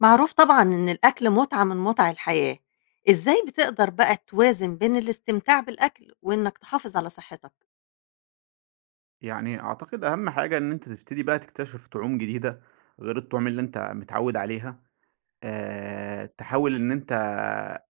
معروف طبعًا إن الأكل متعة من متع الحياة، إزاي بتقدر بقى توازن بين الاستمتاع بالأكل وإنك تحافظ على صحتك؟ يعني أعتقد أهم حاجة إن أنت تبتدي بقى تكتشف طعوم جديدة غير الطعوم اللي أنت متعود عليها. تحاول إن أنت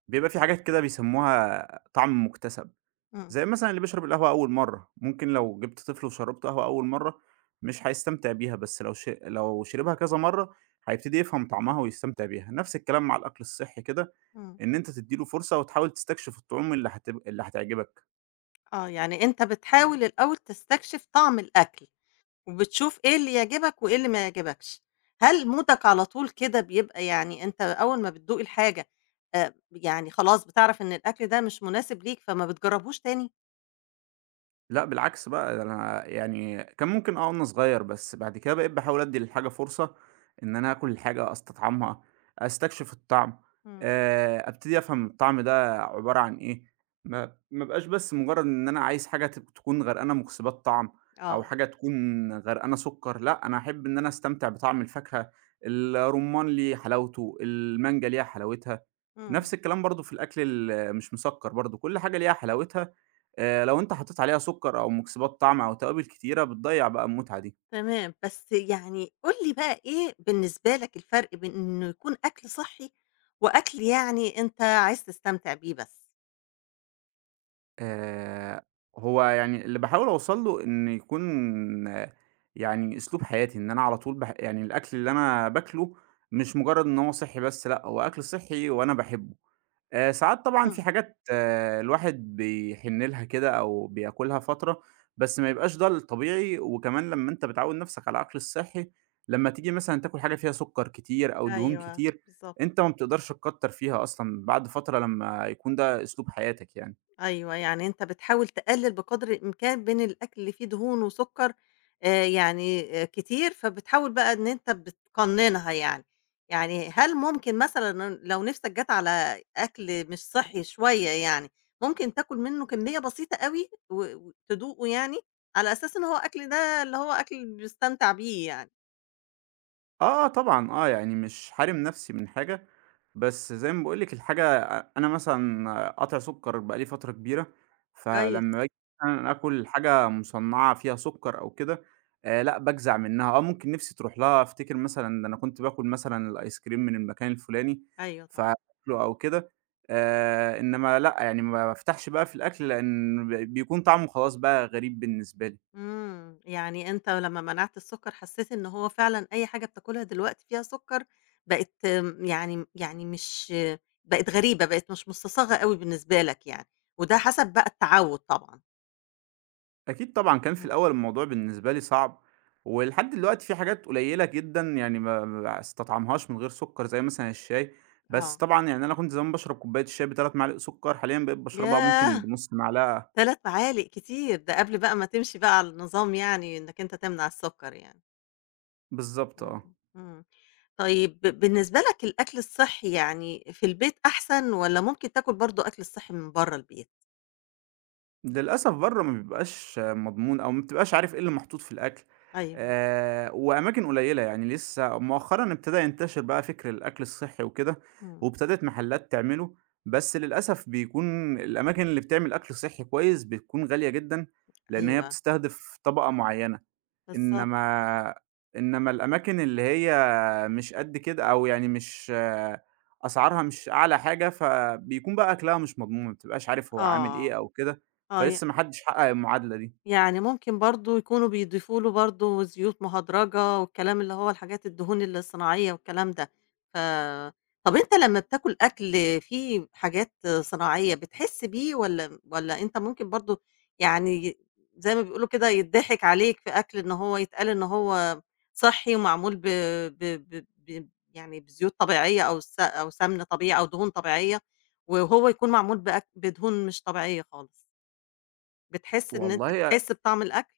بيبقى في حاجات كده بيسموها طعم مُكتسب، إمم، زي مثلًا اللي بيشرب القهوة أول مرّة. ممكن لو جبت طفل وشرّبته قهوة أول مرّة مش هيستمتع بيها، بس لو شربها كذا مرّة هيبتدي يفهم طعمها ويستمتع بيها. نفس الكلام مع الأكل الصحّي كده، إمم، إن أنت تدّي له فرصة وتحاول تستكشف الطعوم اللي هتعجبك. آه، يعني أنت بتحاول الأول تستكشف طعم الأكل، وبتشوف إيه اللي يعجبك وإيه اللي ما يعجبكش، هل مودك على طول كده بيبقى يعني أنت أول ما بتدوق الحاجة يعني خلاص بتعرف إن الأكل ده مش مناسب ليك فما بتجربهوش تاني؟ لأ بالعكس بقى، ده أنا يعني كان ممكن وأنا صغير، بس بعد كده بقيت باحاول أدّي للحاجة فرصة، إن أنا آكل الحاجة، أستطعمها، أستكشف الطعم، إمم، أبتدي أفهم الطعم ده عبارة عن إيه. ما ابقاش بس مجرد إن أنا عايز حاجة تكون غرقانة مُكسِّبات طعم، أو آه، حاجة تكون غرقانة سُكّر. لأ، أنا أحب إن أنا أستمتع بطعم الفاكهة، الرُّمّان ليه حلاوته، المانجا ليها حلاوتها. إمم. نفس الكلام برضه في الأكل مش مسكّر برضه، كل حاجة ليها حلاوتها. لو أنت حطيت عليها سُكّر أو مُكسِّبات طعم أو توابل كتيرة بتضيّع بقى المتعة دي. تمام، بس يعني قُل لي بقى إيه بالنسبة لك الفرق بين إنه يكون أكل صحّي، وأكل يعني أنت عايز تستمتع بيه بس؟ آآ هو يعني اللي باحاول أوصل له إن يكون يعني أسلوب حياتي، إن أنا على طول يعني الأكل اللي أنا باكله مش مجرّد إن هو صحّي بس. لأ، هو أكل صحّي وأنا باحبه. ساعات طبعًا في إمم. حاجات الواحد بيحن لها كده أو بياكلها فترة، بس ما يبقاش ده الطبيعي. وكمان لمّا أنت بتعوّد نَفْسك على الأكل الصحّي، لمّا تيجي مثلًا تاكل حاجة فيها سُكّر كتير أو دهون أيوه، كتير، بالضبط. أنت ما بتقدرش تكتّر فيها أصلًا بعد فترة لمّا يكون ده أسلوب حياتك يعني. أيوه، يعني أنت بتحاول تقلِّل بقدر الإمكان بين الأكل اللي فيه دهون وسُكّر يعني كتير، فبتحاول بقى إن أنت بتقنّنها يعني. يعني هل ممكن مثلًا لو نِفْسك جات على أكل مش صحّي شوية يعني، ممكن تاكل منّه كمّية بسيطة أوي وتدوقه يعني، على أساس إن هو أكل ده اللي هو أكل بيستمتع بيه يعني؟ آه، آه طبعًا، آه، يعني مش حارم نَفْسي من حاجة، بس زي ما باقول لِك الحاجة، أنا مثلًا قاطع سُكّر بقى لي فترة كبيرة. كويس، فلمّا باجي مثلًا آكُل حاجة مُصنّعة فيها سُكّر أو كده، لأ، باجزع منّها. ممكن نِفْسي تروح لها أفتكر مثلًا ده أنا كنت باكُل مثلًا الآيس كريم من المكان الفُلاني أيوه طبعًا. فآكله أو كده. إنّما لأ، يعني ما بافتحش بقى في الأكل لإن بيكون طعمه خلاص بقى غريب بالنسبة لي. إمم، يعني أنت لمّا منعت السكر حسيت إن هو فعلًا أي حاجة بتاكلها دلوقتي فيها سكر بقت يعني مش بقت غريبة، بقت مش مُستصاغة أوي بالنسبة لك يعني، وده حسب بقى التعوّد طبعًا. أكيد طبعًا، كان في إمم، الأول الموضوع بالنسبة لي صعب، ولحد دلوقتي في حاجات قليلة جدًا يعني ما باستطعمهاش من غير سكر، زي مثلًا الشاي. بس آه، طبعًا يعني أنا كنت زمان باشرب كوباية الشاي ب3 معالق سكر، حاليًا بقيت باشربها ممكن ياه! بنُص معلقة. 3 معالق كتير، ده قبل بقى ما تمشي بقى على النظام يعني إنك أنت تمنع السكر يعني، بالضبط إمم، آه. إمم. طيب بالنسبة لك الأكل الصحّي يعني في البيت أحسن والّا ممكن تاكل برضه أكل الصحّي من برّه البيت؟ للأسف برّه ما بيبقاش مضمون أو ما بتبقاش عارف إيه اللي محطوط في الأكل. أيوه، وأماكن قليّلة، يعني لسه مؤخرًا ابتدى ينتشر بقى فكر الأكل الصحّي وكده، إمم، وابتدت محلات تعمله، بس للأسف بيكون الأماكن اللي بتعمل أكل صحّي كويس بتكون غالية جدًا، لإن هي أيوه. بتستهدف طبقة معيّنة. بالضبط إنما إنما الأماكن اللي هي مش قد كده، أو يعني مش أسعارها مش أعلى حاجة، فبيكون بقى أكلها مش مضمون، ما بتبقاش عارف هو عامل آه، إيه أو كده. آه، فلسه ما حدش حقق المعادلة دي. يعني ممكن برضه يكونوا بيضيفوا له برضه زيوت مهدرجة والكلام اللي هو الحاجات الدهون الصناعية والكلام ده، ف طَب أنت لمّا بتاكل أكل فيه حاجات صناعية بتحس بيه والّا أنت ممكن برضه يعني زي ما بيقولوا كده يتضحك عليك في أكل إن هو يتقال إن هو صحّي ومعمول ب ب ب ب يعني بزيوت طبيعية أو أو سمن طبيعي أو دهون طبيعية، وهو يكون معمول بدهون مش طبيعية خالص؟ بتحس إن أنت والله بتحس بطعم الأكل؟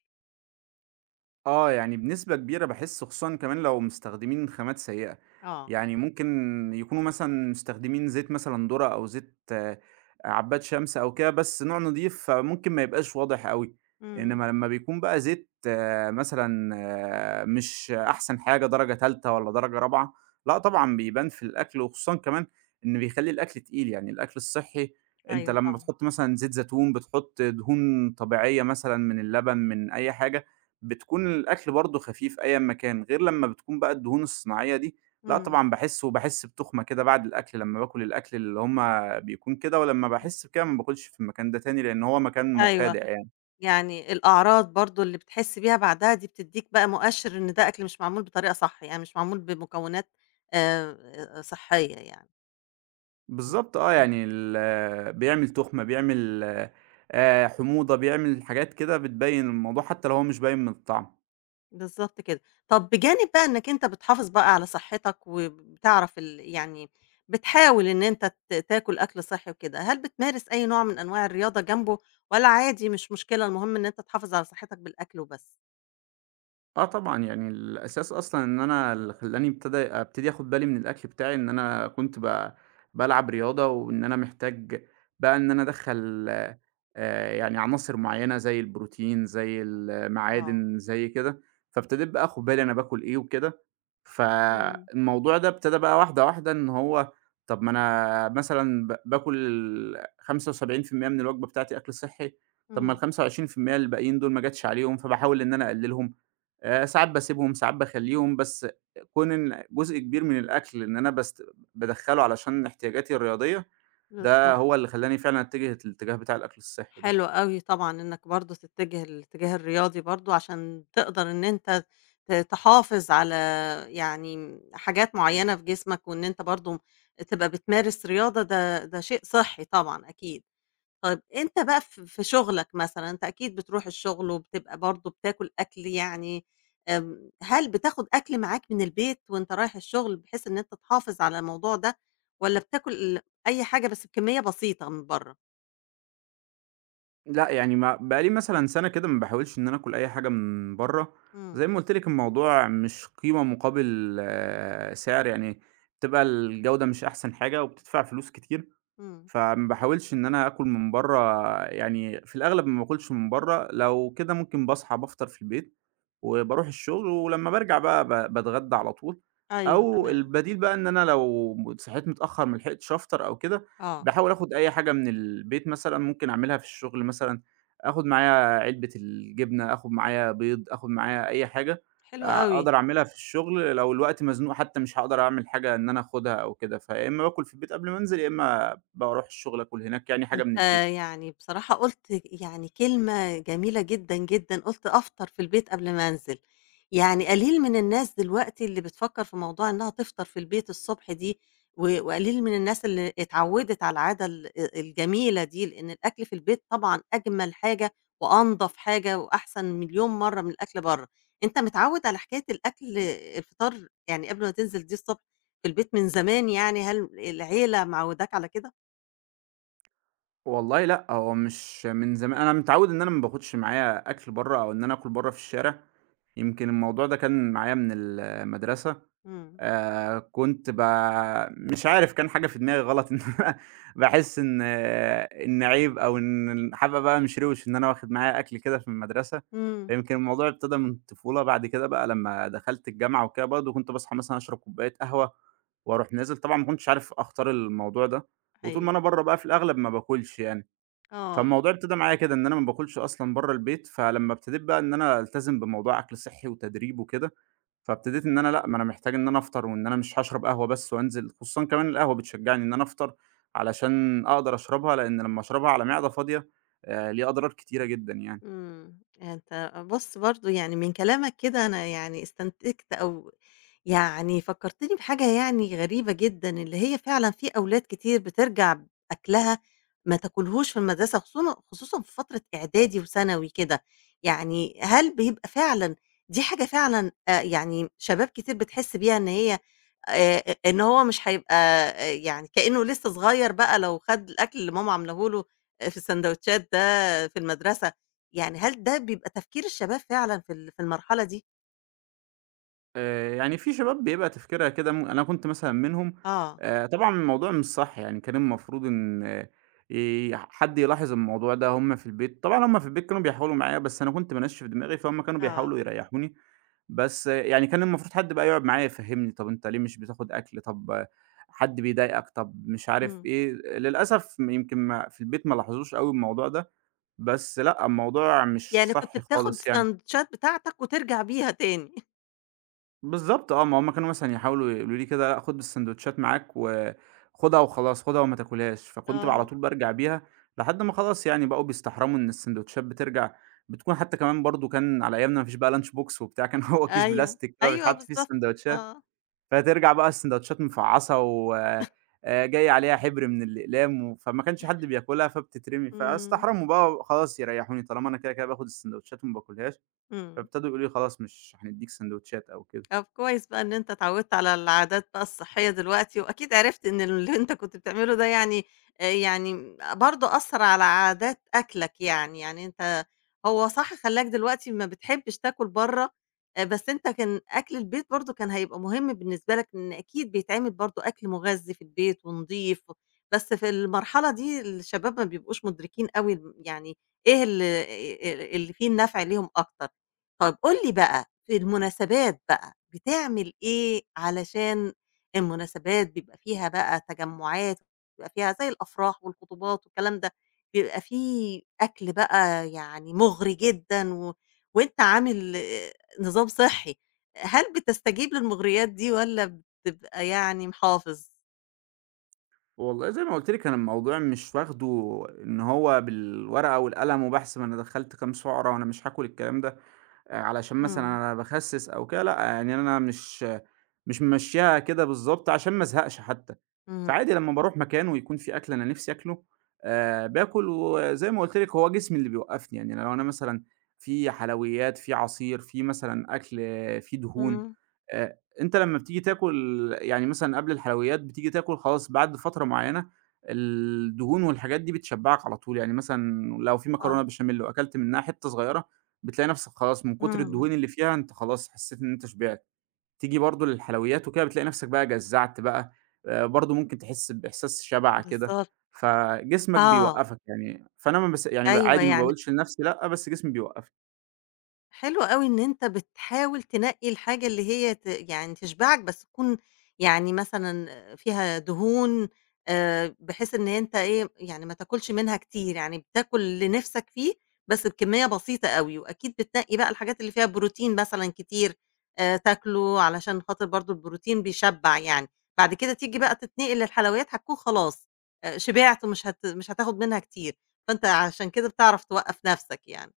آه، يعني بنسبة كبيرة باحس، خصوصًا كمان لو مستخدمين خامات سيئة. آه، يعني ممكن يكونوا مثلًا مستخدمين زيت مثلًا ذرة أو زيت عباد شمس أو كده، بس نوع نضيف، فممكن ما يبقاش واضح أوي. إمم، إنما لمّا بيكون بقى زيت مثلًا مش أحسن حاجة، درجة تالتة والّا درجة رابعة، لأ طبعًا بيبان في الأكل. وخصوصًا كمان إن بيخلّي الأكل تقيل. يعني الأكل الصحّي، أنت أيوه لمّا طبعًا، بتحط مثلًا زيت زيتون، بتحط دهون طبيعية مثلًا من اللبن، من أي حاجة، بتكون الأكل برضه خفيف أيًا ما كان، غير لمّا بتكون بقى الدهون الصناعية دي، لأ إمم، طبعًا باحس. وباحس بتُخمة كده بعد الأكل لمّا باكل الأكل اللي هم بيكون كده. ولمّا إمم، باحس بكده ما باكلش في المكان ده تاني، لإن هو مكان أيوه، مخادع يعني. يعني الأعراض برضه اللي بتحس بيها بعدها دي بتدّيك بقى مؤشِّر إن ده أكل مش معمول بطريقة صح، يعني مش معمول بمكونات صحّية يعني، إمم، بالضبط آه، إمم، يعني بيعمل تُخمة، بيعمل حموضة، بيعمل حاجات كده بتبين الموضوع حتى لو هو مش باين من الطعم. بالضبط كده. طَب بجانب بقى إنّك أنت بتحافظ بقى على صحّتك وبتعرف يعني بتحاول إن أنت تاكل أكل صحّي وكده، هل بتمارس أي نوع من أنواع الرياضة جنبه والّا عادي مش مشكلة المهم إن أنت تحافظ على صحّتك بالأكل وبس؟ آه طبعًا، يعني الأساس أصلًا إن أنا، اللي خلّاني أبتدي آخُد بالي من الأكل بتاعي إن أنا كنت بالعب رياضة، وإن أنا محتاج بقى إن أنا أدخّل يعني عناصر معيّنة زي البروتين، زي آه، المعادن، زي كده. فابتديت بقى آخُد بالي أنا باكُل إيه وكده، إمم، فالموضوع ده ابتدى بقى واحدة، واحدة. إن هو طَب ما أنا مثلًا باكُل 75% من الوجبة بتاعتي أكل صحّي، طَب ما إمم، ال25% الباقيين دول ما جاتش عليهم، فباحاول إن أنا أقلِّلهم. ساعات باسيبهم، ساعات باخلّيهم، بس كون إن جزء كبير من الأكل إن أنا بادخّله علشان احتياجاتي الرياضية، ده بالضبط، هو اللي خلّاني فعلًا أتجه الاتجاه بتاع الأكل الصحّي ده. حلو أوي طبعًا إنك برضه تتجه الاتجاه الرياضي برضه عشان تقدر إن أنت تحافظ على يعني حاجات معيّنة في جسمك، وإن أنت برضه تبقى بتمارس رياضة ده شيء صحّي طبعًا أكيد. طيب أنت بقى في شغلك مثلًا، أنت أكيد بتروح الشغل وبتبقى برضه بتاكل أكل يعني هل بتاخد أكل معاك من البيت وأنت رايح الشغل بحيث إن أنت تحافظ على الموضوع ده، والّا بتاكل أي حاجة بس بكمية بسيطة من برّه؟ لأ، يعني ما بقى لي مثلًا سَنة كده ما باحاولش إن أنا آكل أي حاجة من برّه. إمم، زي ما قُلت لِك، الموضوع مش قيمة مقابل سعر، يعني بتبقى الجودة مش أحسن حاجة وبتدفع فلوس كتير. إمم، فما باحاولش إن أنا آكل من برّه. يعني في الأغلب ما باكلش من برّه، لو كده ممكن باصحى بافطر في البيت وباروح الشغل، ولمّا بارجع بقى باتغدى على طول. أيوه أو تمام، البديل بقى إن أنا لو صحيت متأخر ما لحقتش أفطر أو كده، آه، باحاول آخد أي حاجة من البيت مثلًا ممكن أعملها في الشغل مثلًا. آخد معايا علبة الجبنة، آخد معايا بيض، آخد معايا أي حاجة حلو أوي. أقدر أعملها في الشغل. لو الوقت مزنوق حتى، مش هاقدر أعمل حاجة إن أنا آخُدها أو كده، فيا إمّا باكل في البيت قبل ما أنزل، يا إمّا باروح الشغل آكل هناك يعني حاجة من أنت البيت. يعني بصراحة قُلت يعني كلمة جميلة جدًا، جدًا، قُلت أفطر في البيت قبل ما أنزل، يعني قليل من الناس دلوقتي اللي بتفكّر في موضوع إنها تفطر في البيت الصبح دي، وقليل من الناس اللي اتعوّدت على العادة ال أ الجميلة دي، لإن الأكل في البيت طبعًا أجمل حاجة وأنضف حاجة وأحسن مليون مرّة من الأكل برّه، أنت متعوّد على حكاية الفطار يعني قبل ما تنزل دي الصبح في البيت من زمان يعني، هل العيلة معوّداك على كده؟ والله لأ، هو مش من زمان أنا متعوّد إن أنا ما باخُدش معايا أكل برّه أو إن أنا آكل برّه في الشارع. يمكن الموضوع ده كان معايا من المدرسة. إمم، كنت ب مش عارف، كان حاجة في دماغي غلط إن أنا باحس إن عيب، أو إن الحابة بقى مشروش إن أنا واخد معايا أكل كده في المدرسة. إمم. فيمكن الموضوع ابتدى من الطفولة. بعد كده بقى لمّا دخلت الجامعة وكده، برضه كنت باصحى مثلًا أشرب كوباية قهوة وأروح نازل. طبعًا ما كنتش عارف أختار الموضوع ده، وطول ما أيوه، أنا برّه بقى في الأغلب ما باكلش يعني. آه، فالموضوع ابتدى معايا كده إن أنا ما باكلش أصلًا برّه البيت. فلمّا ابتديت بقى إن أنا ألتزم بموضوع أكل صحّي وتدريب وكده، فابتديت إن أنا لأ، ما أنا محتاج إن أنا أفطر، وإن أنا مش هاشرب قهوة بس وأنزل. خصوصًا كمان القهوة بتشجّعني إن أنا أفطر علشان أقدر أشربها، لإن لمّا أشربها على معدة فاضية ليها أضرار كتيرة جدًا يعني. إمم، يعني أنت بُص برضه يعني من كلامك كده أنا يعني استنتجت أو يعني فكّرتني بحاجة يعني غريبة جدًا، اللي هي فعلًا في أولاد كتير بترجع أكلها ما تاكلهوش في المدرسة خصوصًا خصوصًا في فترة إعدادي وثانوي كده، يعني هل بيبقى فعلًا دي حاجة فعلًا يعني شباب كتير بتحس بيها إن هي إن هو مش هيبقى يعني كإنه لسه صغير بقى لو خَد الأكل اللي ماما عاملاه له في الساندوتشات ده في المدرسة يعني هل ده بيبقى تفكير الشباب فعلًا في ال في المرحلة دي؟ يعني في شباب بيبقى تفكيرها كده، أنا كنت مثلًا منهم. آه، طبعًا الموضوع مش صح يعني. كان المفروض إن آه، ي حد يلاحظ الموضوع ده. هُم في البيت، طبعًا هُم في البيت كانوا بيحاولوا معايا، بس أنا كنت بانشِّف دماغي، فهُم كانوا آه، بيحاولوا يريحوني. بس يعني كان المفروض حد بقى يقعد معايا يفهّمني، طَب أنت ليه مش بتاخد أكل، طَب حد بيضايقك، طَب مش عارف إمم، إيه. للأسف يمكن ما في البيت ما لاحظوش أوي الموضوع ده، بس لأ، الموضوع مش يعني كنت صح بتاخد خالص يعني. الساندوتشات بتاعتك وترجع بيها تاني. بالضبط آه، ما هُم كانوا مثلًا يحاولوا يقولوا لي كده: "لأ، خُد الساندوتشات معاك وخُدها وخلاص، خُدها وما تاكلهاش." فكنت على آه، طول بارجع بيها، لحد ما خلاص يعني بقوا بيستحرموا إن الساندوتشات بترجع. بتكون حتى كمان، برضه كان على أيامنا ما فيش بقى lunch box وبتاع، كان هو كيس أيوه. بلاستيك كده أيوه بيتحط فيه بالضبط، الساندوتشات، آه، فترجع بقى الساندوتشات مفعّصة، و جاي عليها حبر من الأقلام، و فما كانش حد بياكلها فبتترمي. إمم، فاستحرموا بقى خلاص يريحوني طالما أنا كده، كده باخد الساندوتشات وما باكلهاش، إمم. فابتدوا يقولوا لي: "خلاص مش هندّيك ساندوتشات." أو كده. طب كويس بقى إن أنت اتعودت على العادات بقى الصحية دلوقتي، وأكيد عرفت إن اللي أنت كنت بتعمله ده يعني يعني برضه أثّر على عادات أكلك يعني، يعني أنت هو صح خلّاك دلوقتي ما بتحبش تاكل برّه، بس أنت كان أكل البيت برضه كان هيبقى مهم بالنسبة لك، إن أكيد بيتعمل برضه أكل مغذي في البيت ونضيف، بس في المرحلة دي الشباب ما بيبقوش مدركين أوي يعني إيه ال اللي فيه النفع ليهم أكتر. طَب قُل لي بقى في المناسبات بقى بتعمل إيه علشان المناسبات بيبقى فيها بقى تجمُّعات، بيبقى فيها زي الأفراح والخطوبات والكلام ده، بيبقى في أكل بقى يعني مُغري جدًا وأنت عامل نظام صحّي، هل بتستجيب للمُغريات دي والّا بتبقى يعني محافظ؟ والله زي ما قُلت لِك أنا الموضوع مش واخده إن هو بالورقة والقلم وبحث ما أنا دخّلت كام سُعرة وأنا مش هاكل الكلام ده، علشان مثلًا إمم، أنا باخسِّس أو كده. لأ، يعني أنا مش ممشّياها كده بالضبط عشان ما ازهقش حتى. إمم، فعادي لمّا باروح مكان ويكون في أكل أنا نِفْسي آكله، باكل. وزي ما قُلت لِك هو جسمي اللي بيوقّفني. يعني لو أنا مثلًا في حلويات، في عصير، في مثلًا أكل فيه دهون، إمم، أنت لمّا بتيجي تاكل يعني مثلًا قبل الحلويات بتيجي تاكل خلاص بعد فترة معيّنة، الدهون والحاجات دي بتشبّعك على طول. يعني مثلًا لو في مكرونة آه، بشاميل وأكلت منها حتّة صغيّرة، بتلاقي نفسك خلاص من كتر إمم، الدهون اللي فيها أنت خلاص حسيت إن أنت شبعت. تيجي برضه للحلويات وكده بتلاقي نفسك بقى جزّعت بقى، برضه ممكن تحس بإحساس شبع كده. بالضبط، فجسمك آه، بيوقّفك يعني. فأنا ما باس يعني أيوه عادي ما يعني باقولش لنفسي لأ، بس جسمي بيوقّفني. حلو أوي إن أنت بتحاول تنقّي الحاجة اللي هي يعني تشبعك، بس تكون يعني مثلًا فيها دهون بحيث إن أنت إيه، يعني ما تاكلش منها كتير، يعني بتاكل اللي نِفْسك فيه بس بكمية بسيطة أوي، وأكيد بتنقّي بقى الحاجات اللي فيها بروتين مثلًا كتير تاكله علشان خاطر برضه البروتين بيشبّع يعني، بعد كده تيجي بقى تتنقل للحلويات هتكون خلاص شبعت ومش هت مش هتاخد منها كتير، فأنت عشان كده بتعرف توقّف نَفْسك يعني،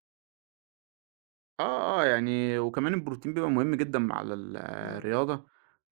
آه، آه، يعني وكمان البروتين بيبقى مهم جدًا مع ال آه، إمم، الرياضة،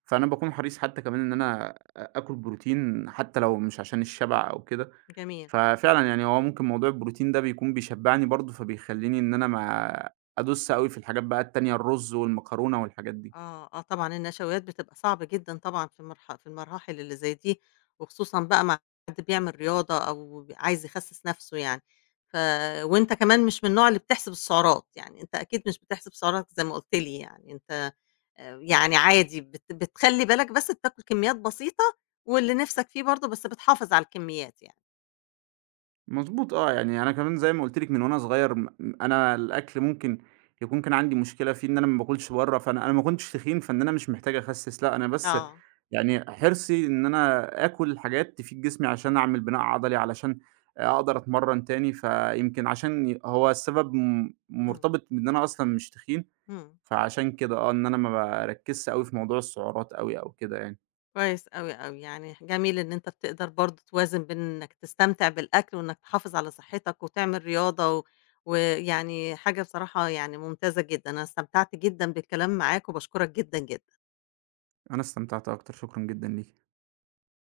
فأنا باكون حريص حتى كمان إن أنا آكل بروتين حتى لو مش عشان الشبع أو كده. جميل. ففعلًا يعني هو ممكن موضوع البروتين ده بيكون بيشبّعني برضه، فبيخلّيني إن أنا ما أدُس أوي في الحاجات بقى التانية، الرز والمكرونة والحاجات دي. آه، آه طبعًا النشويات بتبقى صعب جدًا طبعًا في المرح في المراحل اللي زي دي، وخصوصًا بقى مع حد بيعمل رياضة أو عايز يخسِّس نَفْسه يعني، ف وأنت كمان مش من النوع اللي بتحسب السعرات، يعني أنت أكيد مش بتحسب سعراتك زي ما قُلت لي يعني، أنت يعني عادي بتخلّي بالك بس بتاكل كميات بسيطة واللي نِفْسك فيه برضه، بس بتحافظ على الكميات يعني. مضبوط آه. يعني أنا كمان زي ما قُلت لِك من وأنا صغير، أنا الأكل ممكن يكون كان عندي مشكلة فيه إن أنا ما باكلش برّه. فأنا ما كنتش تخين، فإن أنا مش محتاج أخسِّس. لأ، أنا بس آه، يعني حرصي إن أنا آكل حاجات تفيد جسمي عشان أعمل بناء عضلي، علشان أقدر أتمرّن تاني، فيمكن عشان هو السبب إمم، مرتبط بإن أنا أصلًا مش تخين. إمم. فعشان كده إن أنا ما باركّزش أوي في موضوع السعرات أوي أو كده يعني. كويس أوي، أوي، يعني جميل إن أنت بتقدر برضه توازن بين إنك تستمتع بالأكل وإنك تحافظ على صحتك وتعمل رياضة ويعني حاجة بصراحة يعني ممتازة جدًا، أنا استمتعت جدًا بالكلام معاك وباشكرك جدًا، جدًا. أنا استمتعت أكتر، شكرًا جدًا ليكِ.